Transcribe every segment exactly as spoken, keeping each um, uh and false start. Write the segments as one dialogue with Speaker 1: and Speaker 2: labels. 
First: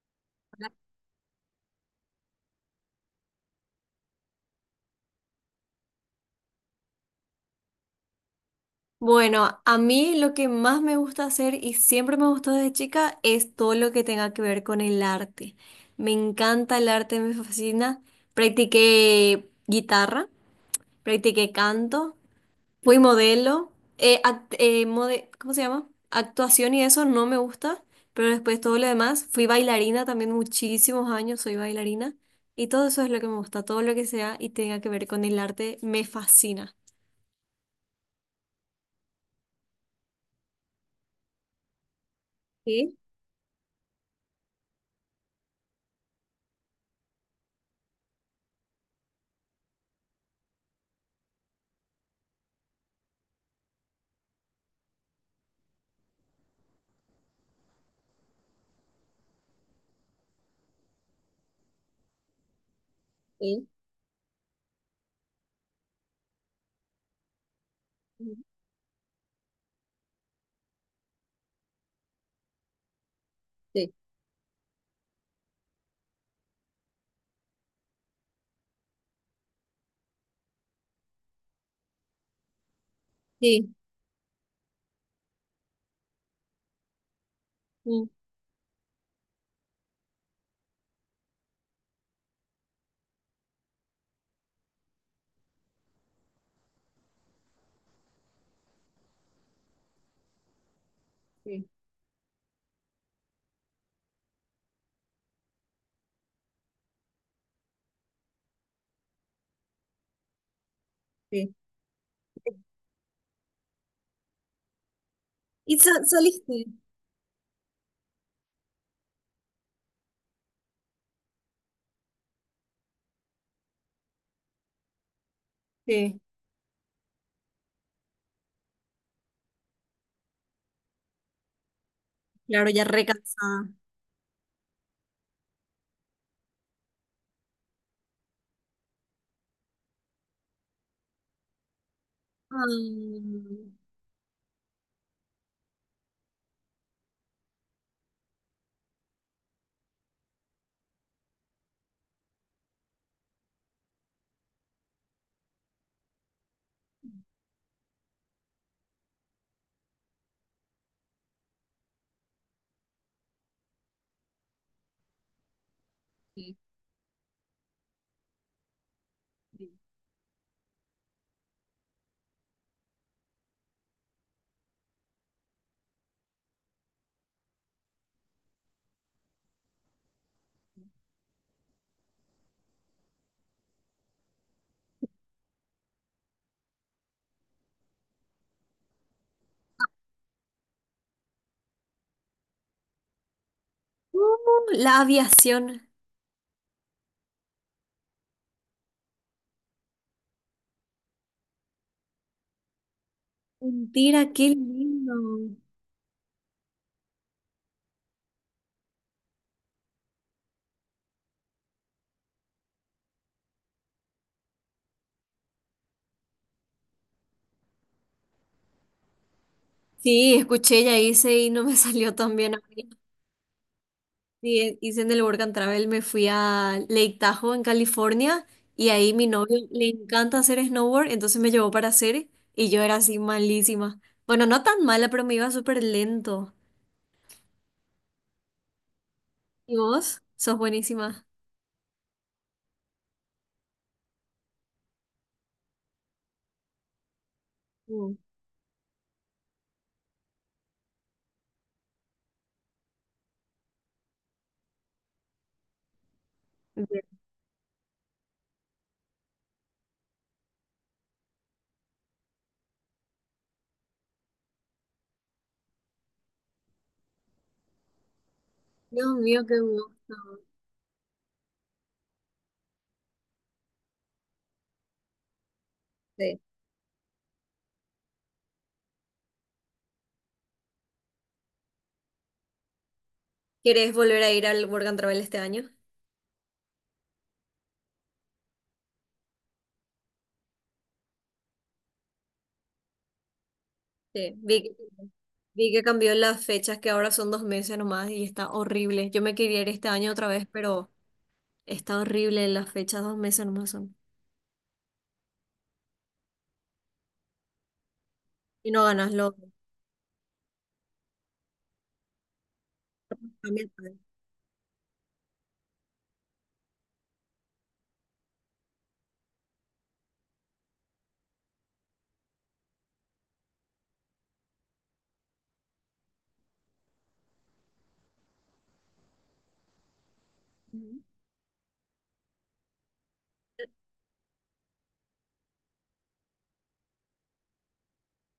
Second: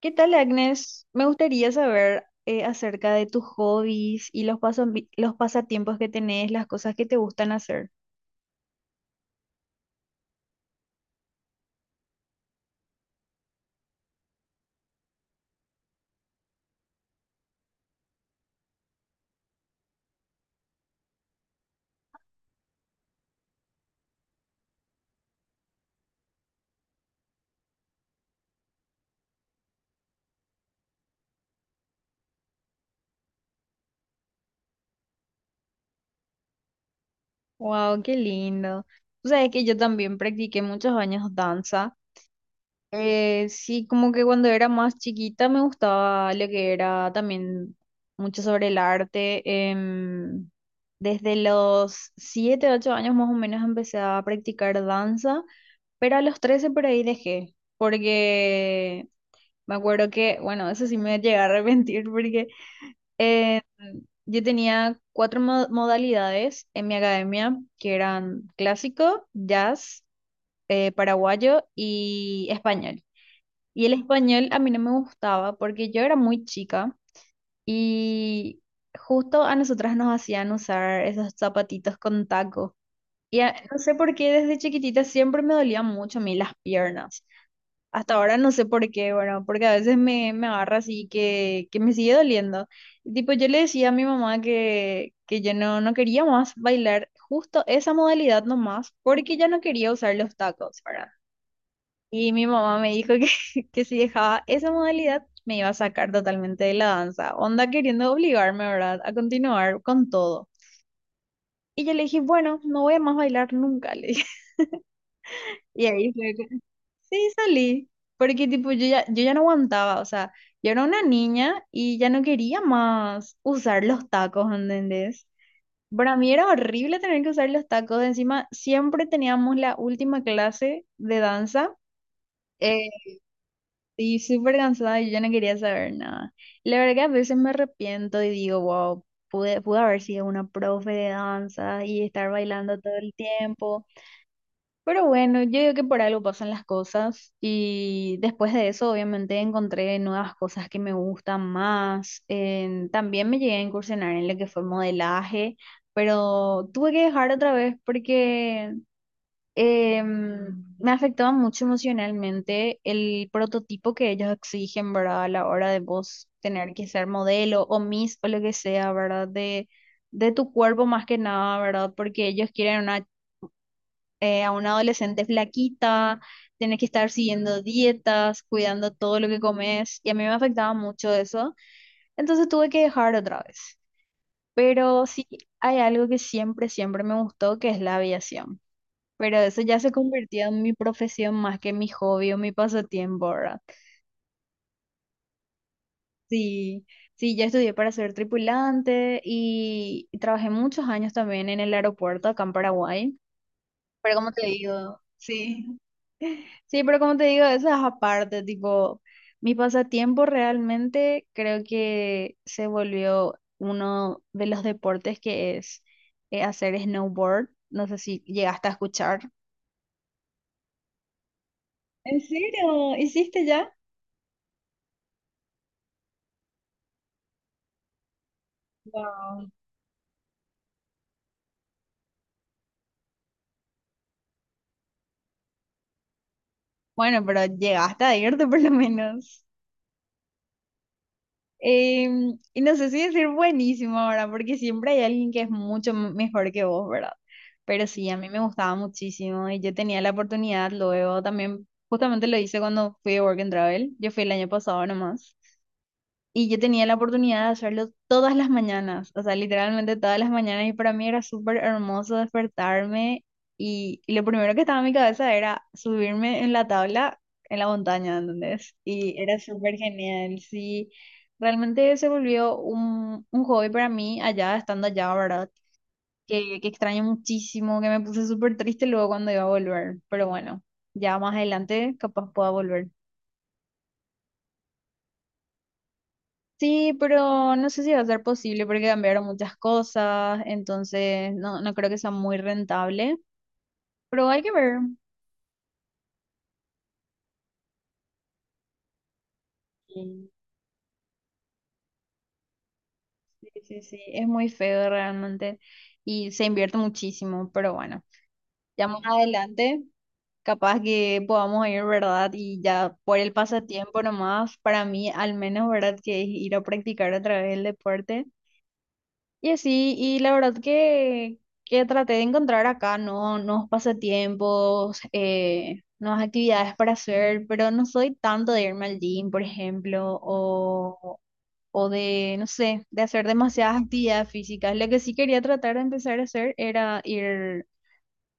Speaker 1: ¿Qué tal, Agnes? Me gustaría saber eh, acerca de tus hobbies y los pasos los pasatiempos que tenés, las cosas que te gustan hacer.
Speaker 2: Bueno, a mí lo que más me gusta hacer y siempre me gustó desde chica es todo lo que tenga que ver con el arte. Me encanta el arte, me fascina. Practiqué guitarra, practiqué canto, fui modelo, eh, act- eh, mode- ¿cómo se llama? Actuación y eso no me gusta, pero después todo lo demás. Fui bailarina también muchísimos años, soy bailarina y todo eso es lo que me gusta, todo lo que sea y tenga que ver con el arte me fascina.
Speaker 1: Wow, qué lindo. Tú sabes que yo también practiqué muchos años danza.
Speaker 2: Sí,
Speaker 1: Eh, sí, como que cuando era más chiquita me gustaba lo que era también mucho sobre el arte. Em, Desde los siete, ocho años más o menos empecé a practicar danza, pero a los trece por ahí dejé, porque me acuerdo que, bueno, eso sí me llegué a arrepentir porque eh,
Speaker 2: sí,
Speaker 1: yo tenía cuatro mo- modalidades en mi academia, que eran clásico, jazz, eh, paraguayo y español. Y el español a mí no me gustaba porque yo era muy chica y justo a nosotras nos hacían usar esos zapatitos con taco. Y a-
Speaker 2: sí,
Speaker 1: no sé por qué desde chiquitita siempre me dolían mucho a mí las piernas.
Speaker 2: sí.
Speaker 1: Hasta ahora no sé por qué, bueno, porque a veces me, me agarra así que, que me sigue doliendo. Y tipo, yo le decía a mi mamá que, que yo no, no quería más bailar justo esa modalidad nomás, porque ya no quería usar los tacos, ¿verdad?
Speaker 2: Sí,
Speaker 1: Y mi mamá me dijo que, que si dejaba esa modalidad, me iba a sacar totalmente de la danza. Onda queriendo obligarme, ¿verdad?, a continuar con todo.
Speaker 2: sí.
Speaker 1: Y yo le dije, bueno, no voy a más bailar nunca, le dije.
Speaker 2: ¿Y
Speaker 1: Y
Speaker 2: sa-
Speaker 1: ahí fue.
Speaker 2: saliste?
Speaker 1: Sí, salí, porque tipo yo ya, yo ya no aguantaba, o sea, yo era una niña y ya no quería más usar los tacos, ¿entendés? Para
Speaker 2: Sí,
Speaker 1: mí era horrible tener que usar los tacos, encima siempre teníamos la última clase de danza
Speaker 2: claro, ya
Speaker 1: eh,
Speaker 2: recansada.
Speaker 1: y súper cansada y yo ya no quería saber nada. La verdad que a veces me arrepiento y digo, wow, pude, pude haber sido una profe de danza y estar bailando todo el
Speaker 2: Ah.
Speaker 1: tiempo. Pero bueno, yo digo que por algo pasan las cosas y después de eso obviamente encontré nuevas cosas que me gustan más. En- también me llegué a incursionar en lo que fue modelaje, pero tuve que dejar otra vez porque em, me afectaba mucho emocionalmente el prototipo que ellos exigen, ¿verdad? A la hora de vos
Speaker 2: Sí,
Speaker 1: tener que ser modelo o miss o lo que sea, ¿verdad?
Speaker 2: sí.
Speaker 1: De, de tu cuerpo más que nada, ¿verdad? Porque ellos quieren una eh, a una adolescente flaquita, tienes que estar siguiendo dietas, cuidando todo lo que comes, y a mí me afectaba mucho eso, entonces tuve que dejar otra vez. Pero sí, hay algo que siempre, siempre me gustó, que es la aviación. Pero eso ya se convirtió en mi profesión más que mi hobby o mi pasatiempo, ¿verdad?
Speaker 2: Uh, la aviación.
Speaker 1: Sí, sí, yo estudié para ser tripulante y, y trabajé muchos años también en el aeropuerto acá en Paraguay. Pero como
Speaker 2: Mentira,
Speaker 1: te
Speaker 2: qué
Speaker 1: digo,
Speaker 2: lindo.
Speaker 1: sí. Sí, pero como te digo, eso es aparte, tipo, mi pasatiempo realmente creo que se volvió uno de los deportes que es eh, hacer snowboard. No sé si llegaste a escuchar.
Speaker 2: Sí, escuché, ya hice y no me salió
Speaker 1: ¿En
Speaker 2: tan bien a mí.
Speaker 1: serio? ¿Hiciste ya?
Speaker 2: Sí, eh, hice en el Work and Travel, me fui a Lake Tahoe en California y ahí mi
Speaker 1: Wow.
Speaker 2: novio le encanta hacer snowboard, entonces me llevó para hacer y yo era así malísima. Bueno, no tan mala, pero me iba súper lento.
Speaker 1: Bueno, pero llegaste a irte por lo menos.
Speaker 2: ¿Y vos? Sos buenísima.
Speaker 1: Em, y no sé si decir buenísimo ahora, porque siempre hay alguien que es mucho m- mejor que vos, ¿verdad? Pero sí, a
Speaker 2: Mm.
Speaker 1: mí me gustaba muchísimo y yo tenía la oportunidad luego también, justamente lo hice cuando fui a Work and Travel, yo fui el año pasado nomás, y yo tenía la oportunidad de hacerlo todas las mañanas, o sea, literalmente todas las mañanas. Y para mí era súper hermoso despertarme. Y, y lo primero que estaba en mi cabeza era subirme en la tabla en la montaña, ¿entendés?
Speaker 2: Dios
Speaker 1: Y era
Speaker 2: mío, qué
Speaker 1: súper
Speaker 2: gusto.
Speaker 1: genial. Sí, realmente se volvió un, un hobby para mí allá, estando allá, ¿verdad?
Speaker 2: Sí.
Speaker 1: Que, que extraño muchísimo, que me puse súper triste luego cuando iba a volver. Pero bueno, ya más adelante capaz pueda volver.
Speaker 2: ¿Querés volver a ir al Work and Travel este año?
Speaker 1: Sí, pero no sé si va a ser posible porque cambiaron muchas cosas, entonces no, no creo que sea muy rentable, pero
Speaker 2: Sí.
Speaker 1: hay que
Speaker 2: Vi que,
Speaker 1: ver.
Speaker 2: vi que cambió las fechas, que ahora son dos meses nomás y está horrible. Yo me quería ir este año
Speaker 1: Mm.
Speaker 2: otra vez, pero está horrible las fechas, dos meses
Speaker 1: Sí,
Speaker 2: nomás
Speaker 1: sí,
Speaker 2: son.
Speaker 1: sí, es muy feo realmente y se invierte muchísimo, pero bueno,
Speaker 2: Y no
Speaker 1: ya más
Speaker 2: ganas lo.
Speaker 1: adelante capaz que podamos ir, ¿verdad? Y ya por el
Speaker 2: Cambia
Speaker 1: pasatiempo
Speaker 2: todo.
Speaker 1: nomás, para mí al menos, ¿verdad? Que es ir a practicar otra vez el deporte. Y así, y la verdad que, que traté de encontrar acá, ¿no? Nuevos pasatiempos, eh, nuevas actividades para hacer, pero no soy tanto de irme al gym, por ejemplo,
Speaker 2: Ujú.
Speaker 1: o, o de, no sé, de hacer demasiadas actividades físicas. Lo que sí quería tratar de empezar a hacer era ir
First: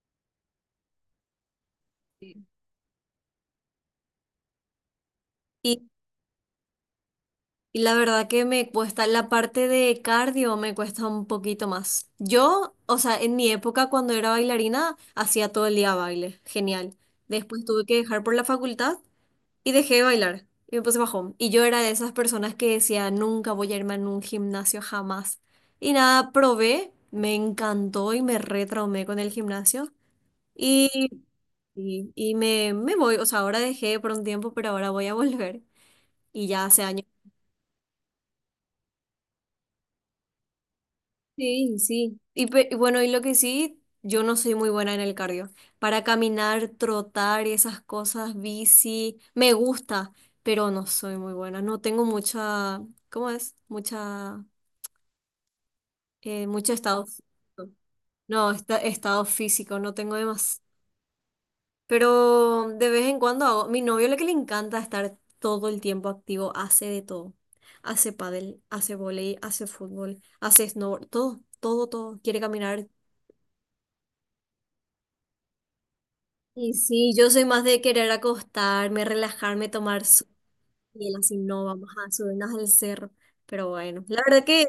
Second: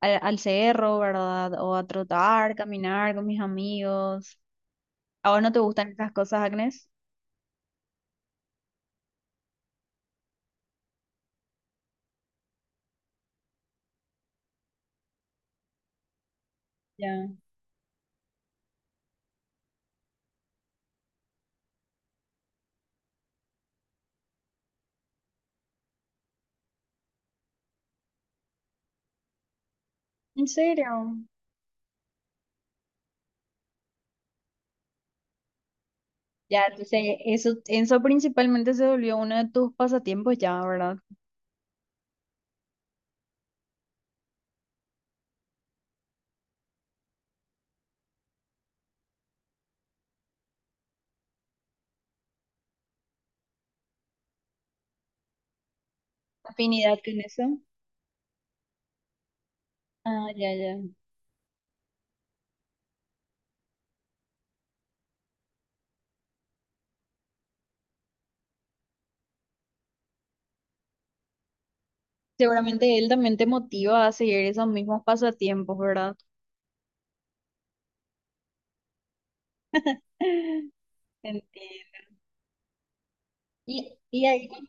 Speaker 1: al, al cerro, ¿verdad? O a
Speaker 2: Sí.
Speaker 1: trotar, caminar con mis amigos. ¿A vos no te
Speaker 2: Y,
Speaker 1: gustan estas cosas, Agnes?
Speaker 2: y la verdad que me cuesta, la parte de cardio me cuesta un poquito más. Yo, o sea, en mi época cuando era bailarina, hacía todo el día baile, genial.
Speaker 1: Ya.
Speaker 2: Después tuve que dejar por la facultad y dejé de bailar y me puse bajón. Y yo era de esas personas que decía, nunca voy a irme a un gimnasio jamás. Y nada, probé, me encantó y me retraumé con el gimnasio.
Speaker 1: ¿En serio?
Speaker 2: Y, y, y me, me voy, o sea, ahora dejé por un tiempo, pero ahora voy a volver. Y ya
Speaker 1: Ya,
Speaker 2: hace
Speaker 1: entonces
Speaker 2: años.
Speaker 1: eso, eso principalmente se volvió uno de tus pasatiempos ya, ¿verdad?
Speaker 2: Sí, sí. Y, pe- y bueno, y lo que sí, yo no soy muy buena en el cardio. Para caminar, trotar y esas cosas, bici, me gusta, pero no soy muy buena. No tengo mucha, ¿cómo es? Mucha... Eh, mucho
Speaker 1: Afinidad
Speaker 2: estado
Speaker 1: con eso.
Speaker 2: físico. No, esta- estado físico, no tengo
Speaker 1: Ah, ya,
Speaker 2: demás.
Speaker 1: ya.
Speaker 2: Pero de vez en cuando hago. Mi novio lo que le encanta es estar todo el tiempo activo, hace de todo. Hace pádel, hace vóley, hace fútbol, hace snowboard, todo, todo, todo. Quiere caminar.
Speaker 1: Seguramente él también te motiva a seguir esos mismos pasatiempos, ¿verdad?
Speaker 2: Y sí, yo soy más de querer acostarme, relajarme, tomar sol, y él así no, vamos
Speaker 1: Entiendo.
Speaker 2: a subirnos al cerro. Pero
Speaker 1: Y,
Speaker 2: bueno, la
Speaker 1: y
Speaker 2: verdad
Speaker 1: ahí,
Speaker 2: que,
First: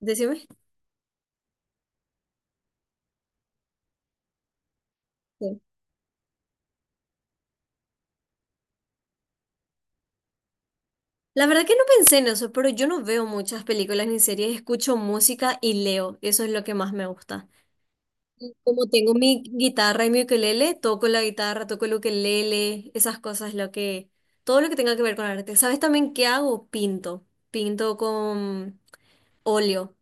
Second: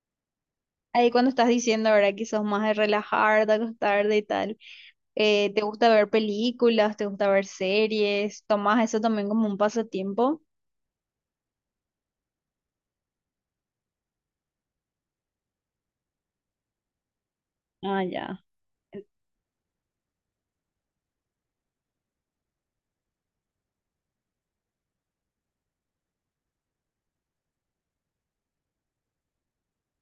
Speaker 2: decime.
Speaker 1: ahí cuando estás diciendo, ¿verdad? Que sos más de relajar, de acostarte y tal, eh, ¿te
Speaker 2: Sí.
Speaker 1: gusta ver películas? ¿Te gusta ver series? ¿Tomás eso también como un pasatiempo?
Speaker 2: La verdad que no pensé en eso, pero yo no veo muchas películas ni series, escucho música y leo, eso es lo que más me gusta.
Speaker 1: Ah, ya.
Speaker 2: Y como tengo mi guitarra y mi ukelele, toco la guitarra, toco el ukelele, esas cosas, lo que, todo lo que tenga que ver con arte. ¿Sabes también qué hago? Pinto, pinto con óleo,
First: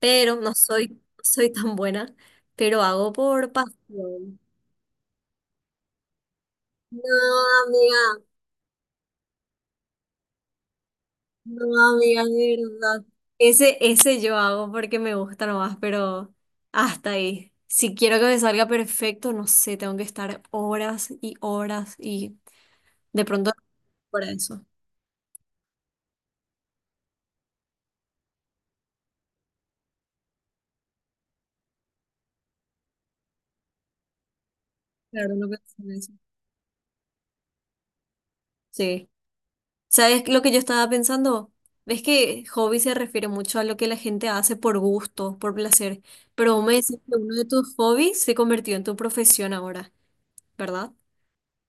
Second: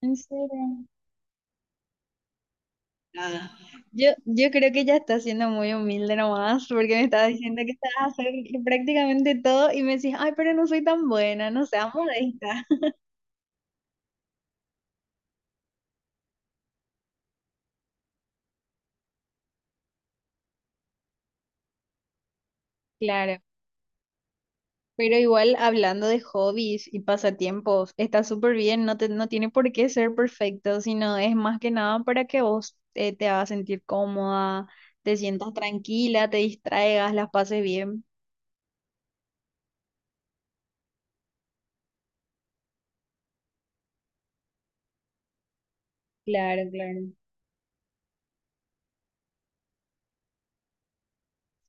Speaker 1: ¿En
Speaker 2: pero no
Speaker 1: serio?
Speaker 2: soy, no soy tan buena, pero hago
Speaker 1: Nada.
Speaker 2: por
Speaker 1: Yo,
Speaker 2: pasión.
Speaker 1: yo creo que ya está siendo muy humilde nomás, porque me
Speaker 2: No,
Speaker 1: estaba diciendo que estaba
Speaker 2: amiga.
Speaker 1: hacer prácticamente todo y me decís, ay, pero no soy tan buena,
Speaker 2: No,
Speaker 1: no seas
Speaker 2: amiga, de
Speaker 1: modesta.
Speaker 2: verdad. Ese, ese yo hago porque me gusta nomás, pero hasta ahí. Si quiero que me salga perfecto, no sé, tengo que estar horas y horas y de
Speaker 1: Claro,
Speaker 2: pronto para eso.
Speaker 1: pero igual hablando de hobbies y pasatiempos, está súper bien, no te, no tiene por qué ser perfecto, sino es más que nada para que vos eh, te hagas sentir cómoda, te
Speaker 2: Claro, no
Speaker 1: sientas
Speaker 2: pienso en eso.
Speaker 1: tranquila, te distraigas, las pases bien.
Speaker 2: Sí. ¿Sabes lo que yo estaba pensando? Ves que hobby se refiere mucho a lo que la gente hace por gusto, por placer, pero vos
Speaker 1: Claro,
Speaker 2: me decís
Speaker 1: claro.
Speaker 2: que uno de tus hobbies se convirtió en tu profesión ahora, ¿verdad?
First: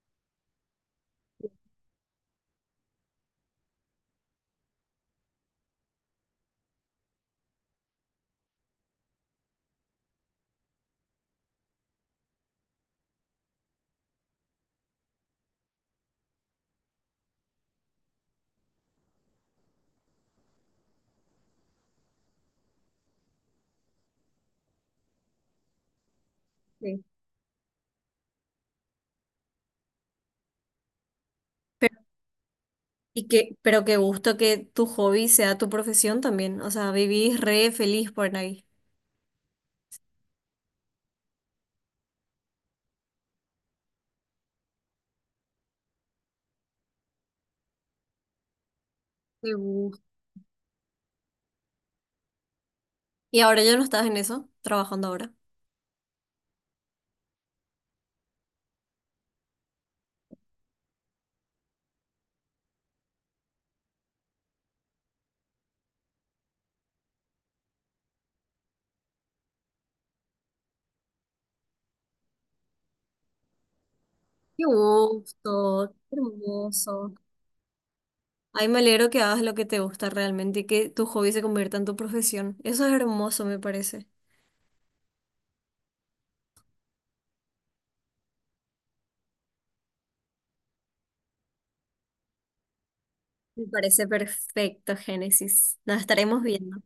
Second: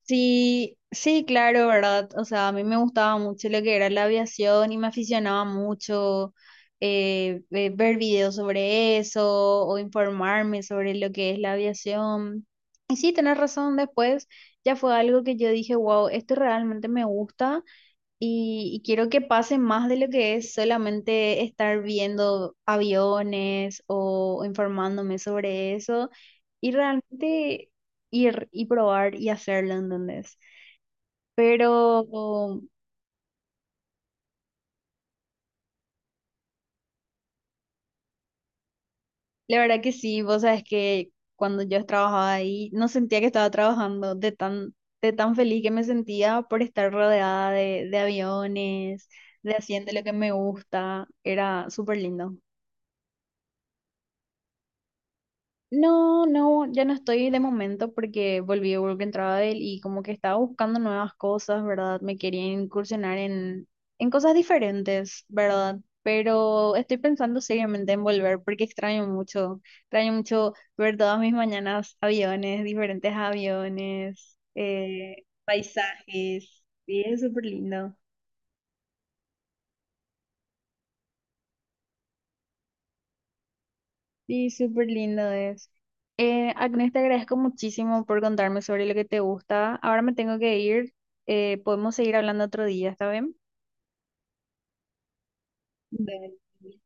Speaker 1: Sí, sí, claro, ¿verdad? O sea, a mí me gustaba mucho lo que era la aviación y me aficionaba mucho eh, ve- ver videos sobre eso o informarme sobre lo que es la aviación. Y sí, tenés razón, después ya fue algo que yo dije, wow, esto realmente me gusta y, y quiero que pase más de lo que es solamente estar viendo aviones o informándome sobre eso y
Speaker 2: Sí.
Speaker 1: realmente ir y probar y hacerlo, ¿entendés? Pero
Speaker 2: Y que, pero qué gusto que tu hobby sea tu profesión también. O sea, vivís re feliz por ahí.
Speaker 1: la verdad que sí, vos sabes que cuando yo trabajaba ahí no sentía que estaba trabajando de tan, de tan feliz que me sentía por estar rodeada de, de aviones, de
Speaker 2: Qué
Speaker 1: haciendo lo
Speaker 2: gusto.
Speaker 1: que me gusta, era súper lindo.
Speaker 2: Y ahora ya no estás en eso, trabajando ahora.
Speaker 1: No, no, ya no estoy de momento porque volví a Work and Travel y como que estaba buscando nuevas cosas, ¿verdad? Me quería incursionar en, en cosas diferentes, ¿verdad? Pero estoy pensando seriamente en volver porque extraño mucho, extraño mucho ver todas mis mañanas aviones, diferentes aviones,
Speaker 2: Qué
Speaker 1: eh,
Speaker 2: gusto, qué
Speaker 1: paisajes, y
Speaker 2: hermoso.
Speaker 1: es súper lindo.
Speaker 2: Ay, me alegro que hagas lo que te gusta realmente y que tu hobby se convierta en tu profesión. Eso es hermoso, me parece.
Speaker 1: Sí, súper lindo es. Eh, Agnes, te agradezco muchísimo por contarme sobre lo que te gusta. Ahora me tengo que ir. Eh, podemos seguir hablando otro día, ¿está bien?
Speaker 2: Me parece perfecto, Génesis. Nos
Speaker 1: Dale.
Speaker 2: estaremos viendo.